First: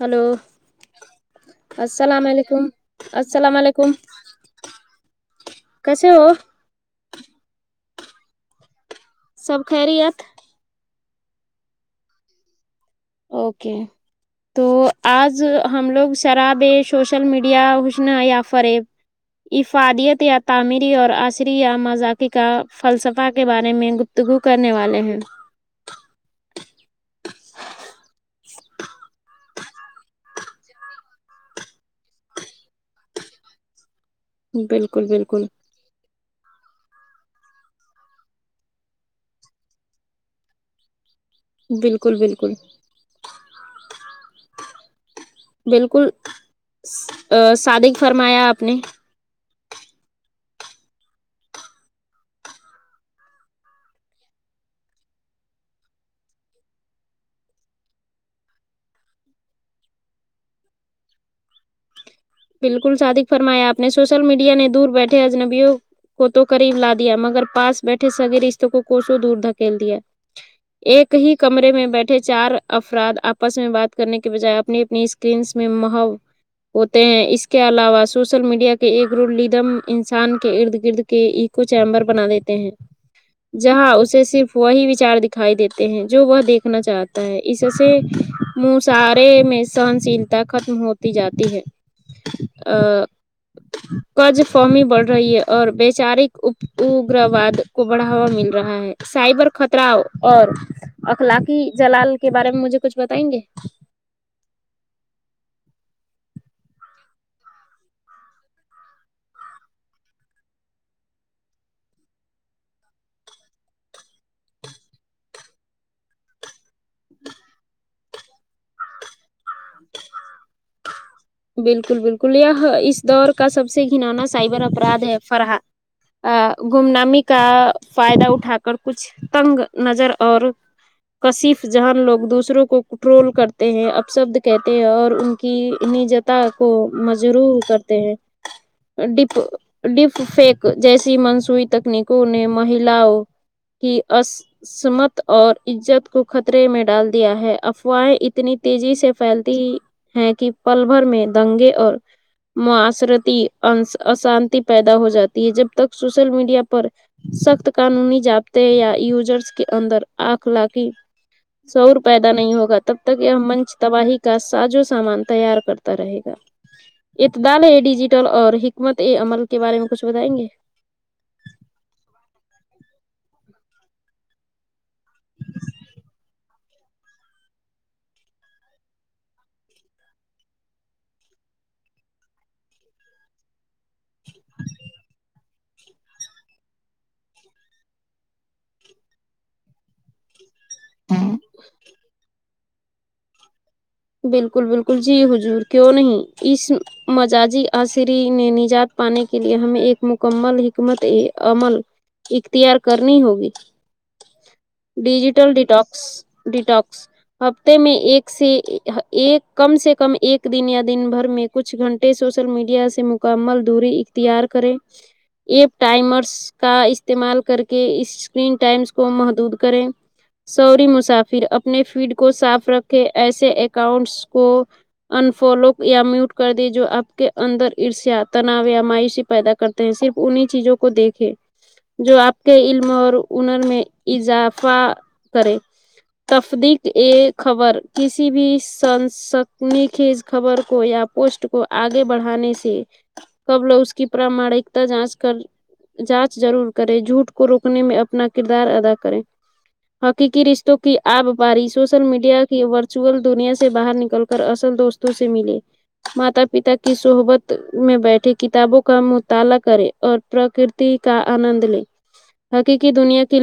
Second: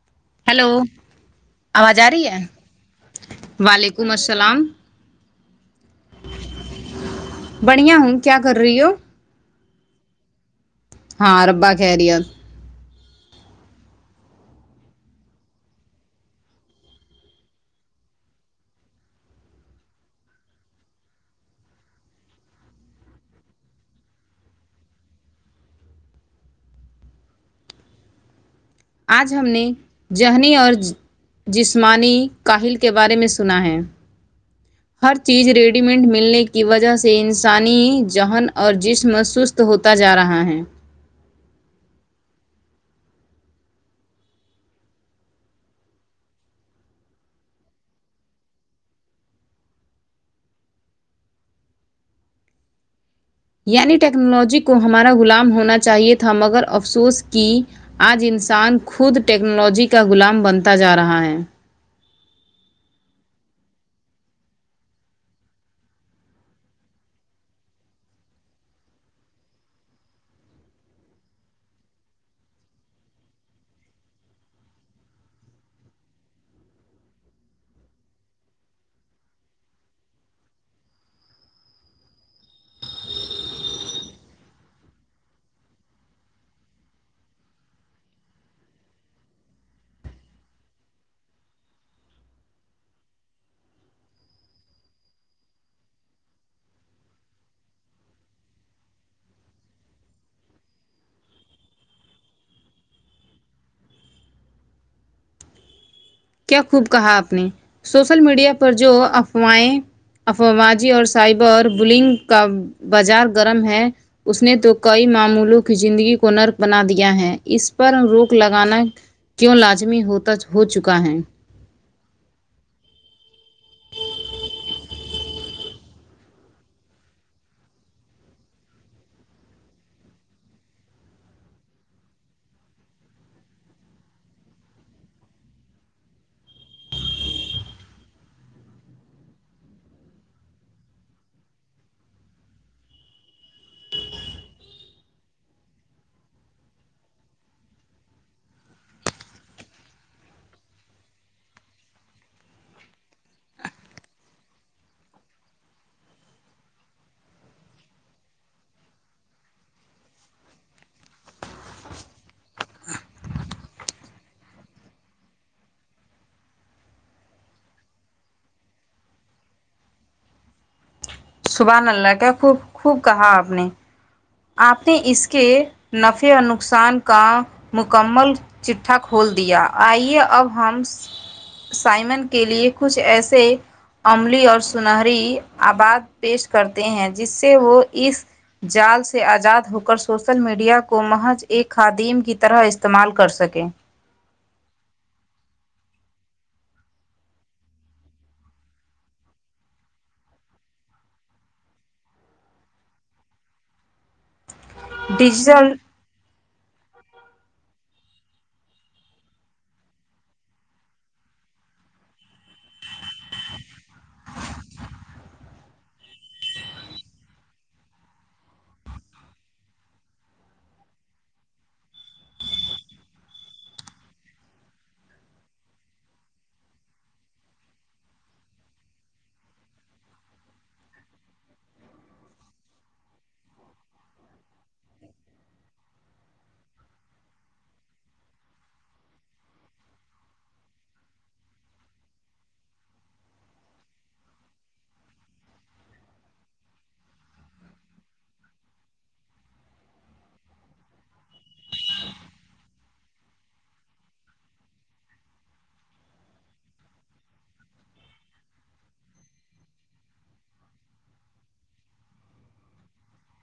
hello آواز آ السلام رہی ہے علیکم السلام علیکم وعلیکم السلام کسے ہو بڑھیا ہوں کیا کر رہی ہو سب خیریت ہاں ربع خیریت اوکے تو اج ہم لوگ شراب ہے سوشل میڈیا حسنیافرب افادیت یا تعمیری اور عصری یا مذاقی کا فلسفہ کے بارے میں گو تگو کرنے والے ہیں اج ہم نے ذہنی اور جسمانی کاہل کے بارے میں سنا ہے بالکل ہر بالکل چیز ریڈ سلیمنٹ ملنے کی وجہ سے انسانی ذہن اور جسم سست ہوتا جا رہا ہے بالکل بالکل بالکل ا صادق فرمایا اپ نے یعنی ٹیکنالوجی کو ہمارا غلام ہونا چاہیے تھا مگر افسوس کی اج انسان خود ٹیکنالوجی کا غلام بنتا جا رہا ہے بالکل صادق فرمایا اپ نے سوشل میڈیا نے دور بیٹھے اجنبیو کو تو کرریم لا دیا مگر پاس بیٹھے صبھی رشتوں کو کوشوں دور دھکیل دیا ایک ہی کمرے میں بیٹھے چار افراد اپس میں بات کرنے کے بجائے اپنی اپنی اسکرینس میں مہاؤ ہیں اس کے علاوہ سوشل میڈیا کے ایک رول لیدم انسان کے ارد گرد کے ایک کو چیمبر بنا دیتے ہیں جہاں اسے صرف وہی وچار دکھائی دیتے ہیں جو وہ دیکھنا چاہ اس سے منسارے میں سہن شیلتا ختم ہوتی جاتی ہے ا قز فومی بڑھ رہی ہے اور بیچارے اوپو گرواد کو بڑھاوا مل رہا ہے سائبر خطرا اور اخلاقی جلال کے بارے میں مجھے کچھ بتائیں گے کیا خوب کہا اپ نے سوشل میڈیا پر جو افوائے افواجی اور سائبر بلنگ کا بازار گرم ہے اس نے تو کئی معمولوں کی زندگی کو نرک بنا دیا ہے اس پر روک لگانا کیوں لازمی ہوتا ہو چکا ہے بالکل بالکل یہ اس دور کا سب سے گنانا سائبر اپرادھ ہے فرحا ا گم نامی کا فائدہ اٹھا کر کچھ تنگ نظر اور کشف جہان لوگ دوسروں کو ٹرول کرتے ہیں اپ شبد کہتے ہیں اور ان کی اہنے جتا کو مجرو کرتے ہیں ڈپ ڈپ فیک جیسی منسوئیی تکنیکوں نے محلاؤں کہ اس سمت اور عزت کو خطرے میں ڈال دیا ہے افواہیں اتنی تیزی سے پھیلتی ہے کہ پل بھر میں دنگے اور معاشرتی اشانتی پیدا ہو جاتی ہے جب تک سوشل میڈیا پر سخت قانونی جابطے یا یوزرس کے اندر اخلاقی سوور پیدا نہیں ہو گا تب تک یہ ہم منچ تباہی کا سازو سامان تیار کرتا رہے گا اطبالے ڈیجیٹل اور حکمت عمل کے بارے میں کچھ بتائیں گے سبحان اللہ کیا خوب خوب کہا اپ نے اپ نے اس کے نفعے اور نقصان کا مکمل چٹکوئیھا کھول دیا آئیے اب ہم سائمن کے لیے کچھ ایسے عملی اور سنہری او آئیپیش کرتے ہیں جس سے وہ اس جیلس سے ازاد ہو کر سوشل میڈیا کو محج ایک خادیم کی طرح استعمال کر سکے بالکل بالکل جی ہضور کیوں نہیں اس مجاجی عصری نے نجات پانے کے لیے ہمیں ایک مکمل حکمت عمل اختیار کرنی ہوگی [inaudible] ڈیجیٹل ڈٹاکس ڈٹاکس ہفتے میں ایک سے ایک کم سے کم ایک دن یا دن بھر میں کچھ گھنٹے سوشل میڈیا سے مکمل دوری اختیار کریں ایپ ٹائمرس کا استعمال کرکے اس اسکرین ٹائمس کو محدود کریں سوری مسافر اپنے فیڈ کو صاف رکھے ایسے اکاؤنٹس کو انفالو یا میوٹ کر دیں جو آپ کے اندر عرشا تناؤ یا مایشی پیدا کرتا صرف انہیں چیزوں کو دیکھے جو آپ کے علم اور ہنر میں اضافہ کرے تفدق اے خبر کسی بھی سن سکنی خیز خبر کو یا پوسٹ کو آگے بڑھانے سے قبل اس کی پرامانکتا جانچ کر جانچ ضرور کرے جھوٹ کو روکنے میں اپنا کردار ادا کرے حقیقی رشتوں کی آب پاری سوشل میڈیا کی ورچوئل دنیا سے باہر نکل کر اصل دوستوں سے ملے ماتا پتا کی صحبت میں بیٹھے کتابوں کا مطالعہ کریں اور پرکرتی کا آنند لے حقیقی دنیا کی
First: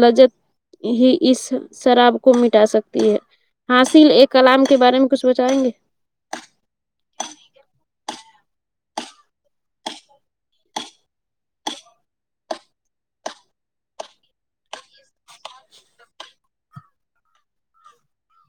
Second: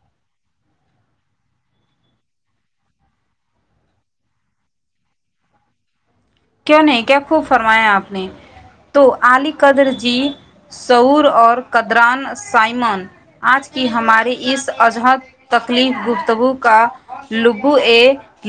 لزت ہی اس شراب کو مٹا سکتی ہے حاصل ایک کلام کے بارے میں کچھ بتائیں گے کیوں نہیں کیا خوب فرمایا آپ نے تو عالی قدر جی شعور اور قدران سائمن آج کی ہماریے اس عجہد تکلیف گفتگو کا لب اے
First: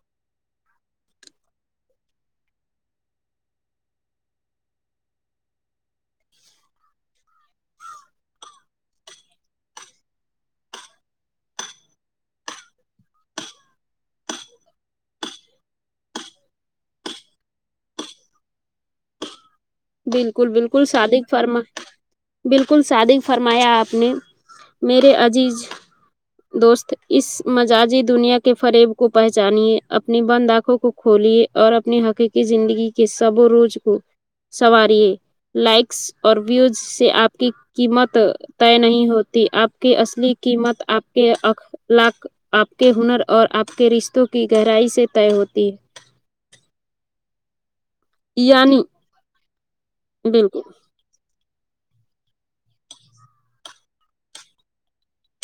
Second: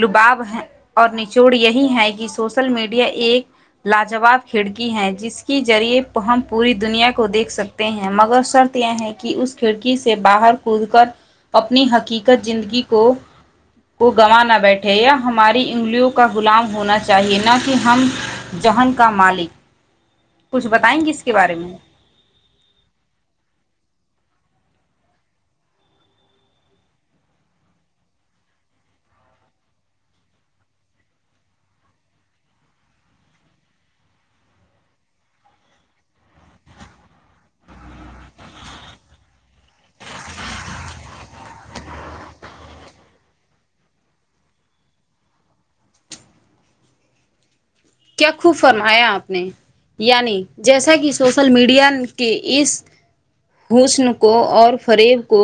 لباب ہیں اور نچوڑ یہی ہے کہ سو شل میڈیا ایک لاجواب کھڑکی ہیں جس کے ذریعے ہم پوری دنیا کو دیکھ سکتے ہیں مگر شرط یہ ہے کہ اس کھڑکی سے باہر کود کر اپنی حقیقت زندگی کو کو گوا نہ بیٹھے یا ہماری انگلیوں کا غلام ہونا چاہیے نہ کہ ہم ذ ہن کا مالک بالکل کچھ بالکل بتائیں گے صادق اس کے بارے فرما میں بالکل صادق فرمایا آپ نے میرے عزیز دوست اس مجاذی دنیا کے فریب کو پہچانیے اپنی بند آنکھوں کو کھولیے اور اپنے حقیقی زندگی کے سب و روز کو سنواریے لائکس اور ویوز سے آپ کی قیمت طے نہیں ہوتی آپ کی اصلی قیمت آپ کے اخلاق آپ کے ہنر اور آپ کے رشتوں کی گہرائی سے طے ہوتی ہے کیا خوب یعنی فرمایا آپ نے یعنی بالکل جیسا کہ سوشل میڈیا کے اس حسن کو اور فریب کو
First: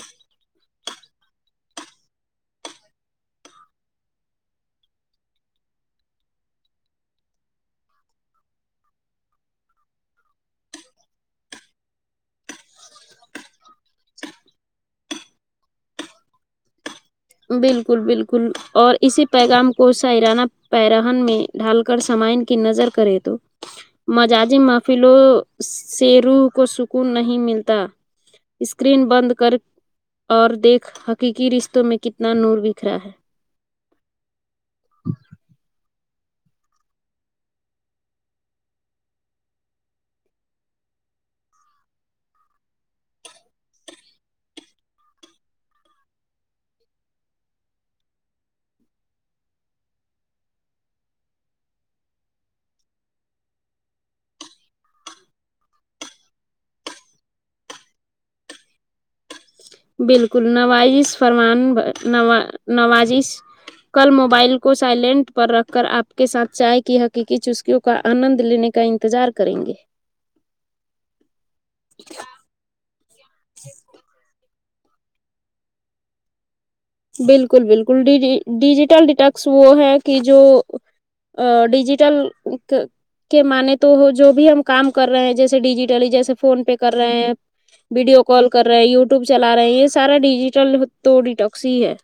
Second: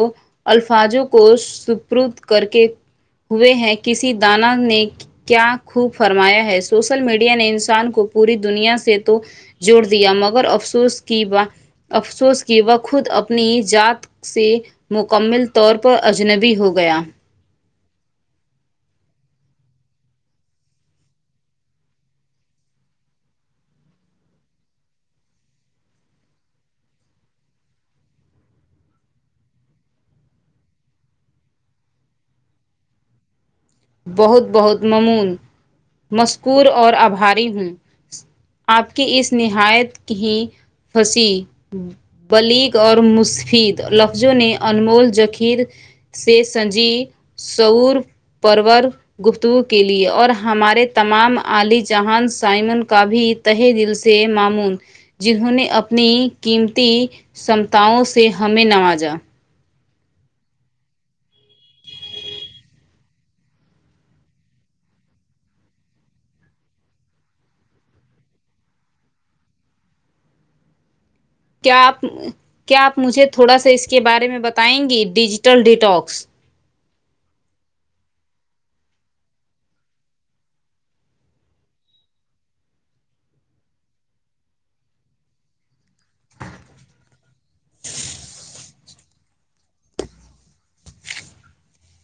الفاظوں کو سپرد کر کے ہوئے ہیں کسی دانا نے کیا خوب فرمایا ہے سوشل میڈیا نے انسان کو پوری دنیا سے تو جوڑ دیا مگر افسوس کی بات افسوس کی وہ خود اپنی ذ ات سے مکمل طور پر اجنبی ہو گیا بالکل بالکل اور اسی پیغام کو شعرانہ پیرہن میں ڈھال کر سامائن کی نظر کرے تو مجازی محفلوں سے روح کو سکون نہیں ملتا اسکرین بند کر اور دیکھ حقیقی رشتوں میں کتنا نور بکھرا ہے بہت بہت ممون مذکور اور آبھاری ہوں آپ کی اس نہایت ہی پھنسی کلیگ اور مسفید لفظوں نے انمول ذخیر سے سنجی سور پرور گفتگو کے لیے اور ہمارے تمام علی جہان سائمن کا بھی تہ دل سے معمون جنہوں نے اپنی قیمتی سمتاؤں سے ہمیں نوازا بالکل نوازش فرمان نوا نوازش کل موبائل کو سائلنٹ پر رکھ کر آپ کے ساتھ چائے کی حقیقی چسکیوں کو کا آنند لینے کا انتظار کریں گے کیا آپ کیا آپ مجھے تھوڑا سا اس کے بارے میں بتائیں گی ڈیجیٹل ڈیٹکس بالکل بالکل ڈی ڈیجیٹل ڈیٹیکس وہ ہے کہ جو ڈیجیٹل کے مان تو جو بھی ہم کام کر رہے ہیں جیسے ڈیجی ٹل جیسے فون پے کر رہے ہیں ویڈیو کال کر رہے یوٹیوب چلا رہے ہیں یہ سارا ڈیجیٹل تو ڈیٹکس ہی ہے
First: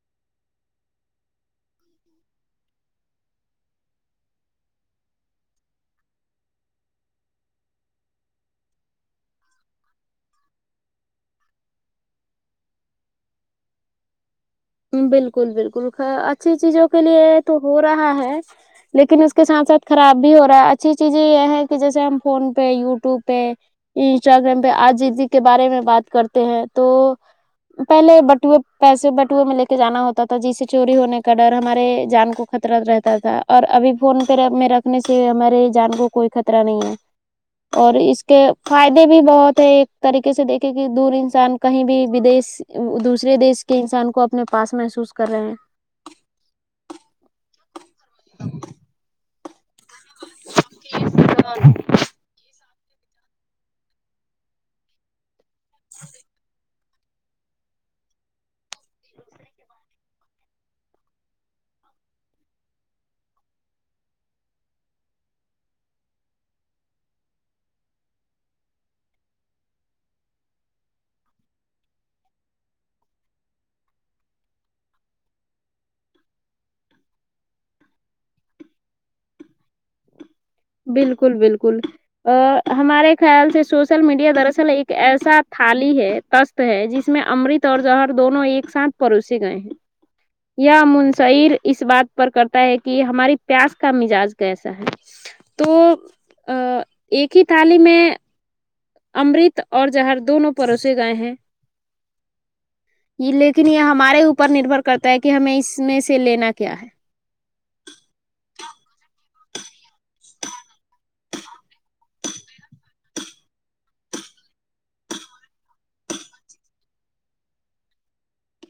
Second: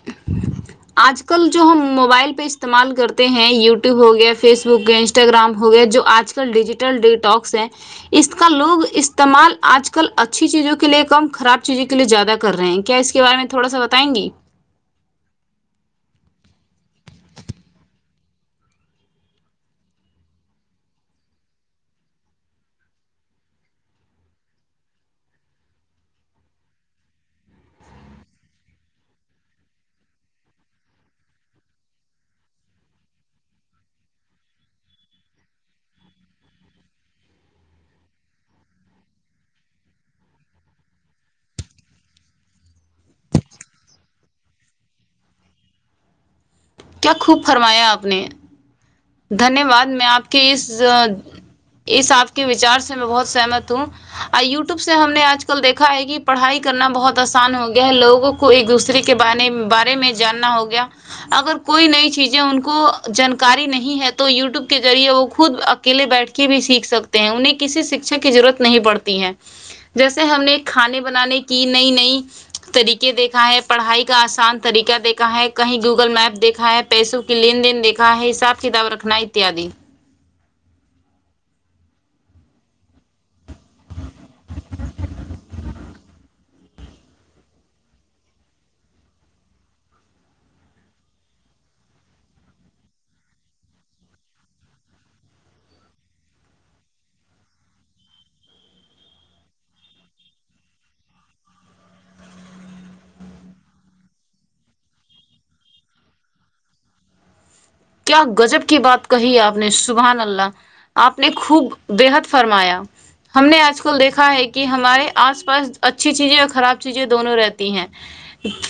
[inaudible] آج کل جو ہم موبائل پہ استعمال کرتے ہیں یوٹیوب ہو گیا فیس بک گیا انسٹاگرام ہو گیا جو آج کل ڈیجیٹل ڈیٹاکس ہیں اس کا لوگ استعمال آج کل اچھی چیزوں کے لیے کم خراب چیزوں کے لیے زیادہ کر رہے ہیں کیا اس کی کے بارے میں تھوڑا سا بتائیں گی بالکل بالکل اچھی چیزوں کے لیے تو ہو رہا ہے لیکن اس کے ساتھ ساتھ خراب بھی ہو رہا ہے اچھی چیزیں یہ ہے کہ جیسے ہم فون پہ یوٹیوب پہ انسٹاگرام پہ عاجزی کے بارے میں بات کرتے ہیں تو پہلے بٹوئے پیسے بٹوہ آٹو میں لے کے جانا ہوتا تھا جسے چوری ہونے کا ڈر ہمارے جان کو خطرہ رہتا تھا اور ابھی فون پہ میں رکھنے سے ہمارے جان کو کوئی خطرہ نہیں ہے اور اس کے فائدے بھی بہت ہے ایک طریقے سے دیکھے کہ دور انسان کہیں بھی بدیش دوسرے دیش کے انسان کو اپنے پاس محسوس کر رہے ہیں کیا خوب فرمایا آپ نے دھنیہ واد میں آپ کے اس اس آپ کے وچار سے میں بہت سہمت ہوں اور یو ٹیوب سے ہم نے آج کل دیکھا ہے کہ پڑھائی کی کرنا بہت آسان ہو گیا ہے لوگوں کو ایک دوسرے کے بارے میں جاننا ہو گیا اگر کوئی نئی چیزیں ان کو جانکاری نہیں ہے تو یو ٹیوب کے ذریعے وہ خود اکیلے بیٹھ کے بھی سیکھ سکتے ہیں انہیں کسی شکھا کی ضرورت نہیں پڑتی ہیں جیسے ہم نے کھانے بنانے کی نئی نئی طریقے دیکھا ہے پڑھائی کا آسان طریقہ دیکھا ہے کہیں گوگل میپ دیکھا ہے پیسوں کی لین دین دیکھا ہے حساب کتاب رکھنا اتیادی بالکل بالکل ا ہمارے خیال سے سوشل میڈیا درصل ایک ایسا تھالی ہے ہے جس میں امرت اور جوہر دونوں ایک ساتھ پروسے گئے ہیں یا منشر اس بات پر کرتا ہے کہ ہماری پیاس کا مزاج کیسا ہے تو ایک ہی تھالی میں امرت اور جہر دونوں پڑوسے گائے ہیں یہ لیکن یہ ہمارے اوپر نربھر کرتا ہے کہ ہمیں اس میں سے لینا کیا ہے کیا غظب کی بات کہی آپ نے سبحان اللہ آپ نے خوب بےحد فرمایا ہم نے آج کل دیکھا ہے کہ ہمارے آس پاس اچھی چیزیں اور خراب چیزیں دونوں رہتی ہیں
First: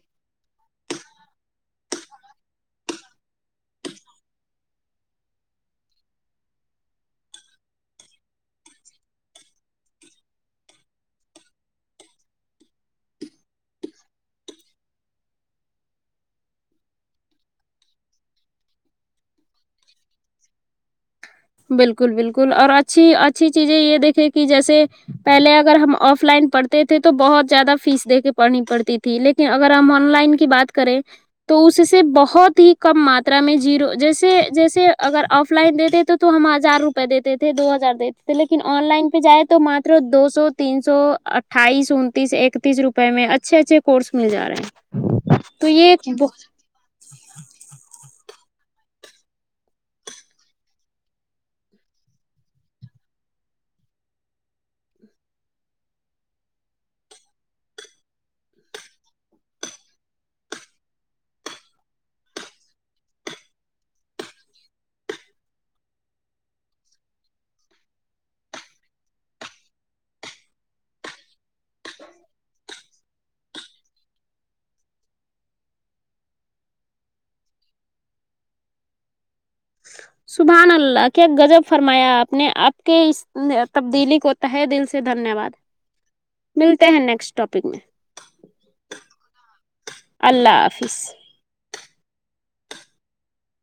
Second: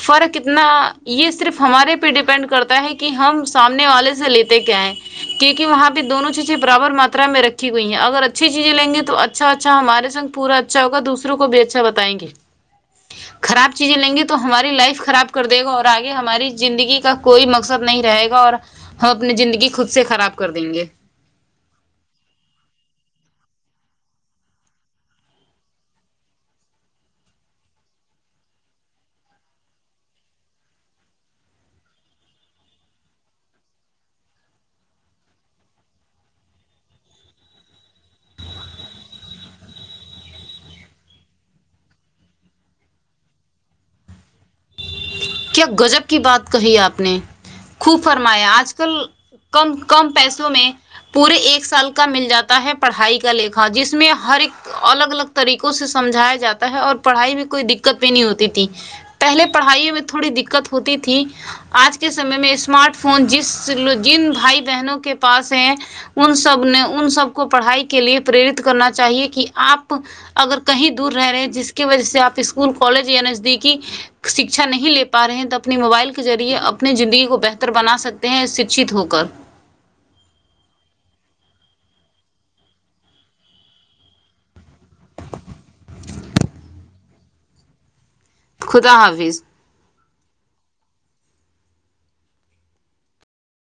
فرق اتنا یہ صرف ہمارے پہ ڈیپینڈ کرتا ہے کہ ہم سات اپنے والے سے لیتے کیا ہے کیونکہ وہاں پہ دونوں چیزیں برابر ماترا میں رکھی گئی ہیں اگر اچھی چیزیں لیں گے تو اچھا اچھا اچھا ہمارے سنگ پورا اچھا ہوگ دوسروں کو بھی اچھا بتائیں گے خراب چیزیں لیں گی تو ہماری لائف خراب کر دے گا اور آگے ہماری زندگی کا کوئی مقصد نہیں رہے گا اور اپنی زندگی خود سے خراب کر دیں گے بالکل بالکل اور اچھی اچھی چیزیں یہ دیکھیں کہ جیسے پہلے اگر ہم آف لائن پڑھتے تھے تو بہت زیادہ فیس دے کے پڑھنی پڑتی تھی لیکن اگر ہم آن لائن کی بات کریں تو اس سے بہت ہی کم ماترا میں جیرو جیسے جیسے اگر آف لائن دیتے تو ہم ہزار روپئے دیتے تھے دو ہزار دیتے تھے لیکن آن لائن پہ جائے تو ماتر دو سو تین سو اٹھ اٹھائیس انتیس اکتیس روپے میں اچھے اچھے کورس مل جا رہے ہیں کیا تو یہ گجب ایک کی بہت- بات کہی آپ نے خوب فرمایا آج کل کم کم پیسوں میں پورے ایک سال کا مل جاتا ہے پڑھائی کا لیکھا جس میں ہر ایک الگ الگ طریقوں سے سمجھایا جاتا ہے اور پڑھائی میں کوئی دقت بھی نہیں ہوتی تھی پہلے پڑھائی میں تھوڑی دقت ہوتی تھی آج کے سمے میں اسمارٹ فون جس جن بھائی بہنوں کے پاس ہیں ان سب نے ان سب کو پڑھائی کے لیے پریرت کرنا چاہیے کہ آپ اگر کہیں دور رہ رہے ہیں جس کی وجہ سے آپ اسکول کالج یا نزدیکی شکھا نہیں لے پ پا رہے ہیں تو اپنی موبائل کے ذریعے اپنی زندگی کو بہتر بنا سکتے ہیں شکھت ہو کر سبحان اللہ کیا غذب فرمایا آپ نے آپ کے اس تبدیلی کو تہ دل سے دھنیہ واد ملتے ہیں نیکسٹ ٹاپک میں خدا حافظ اللہ حافظ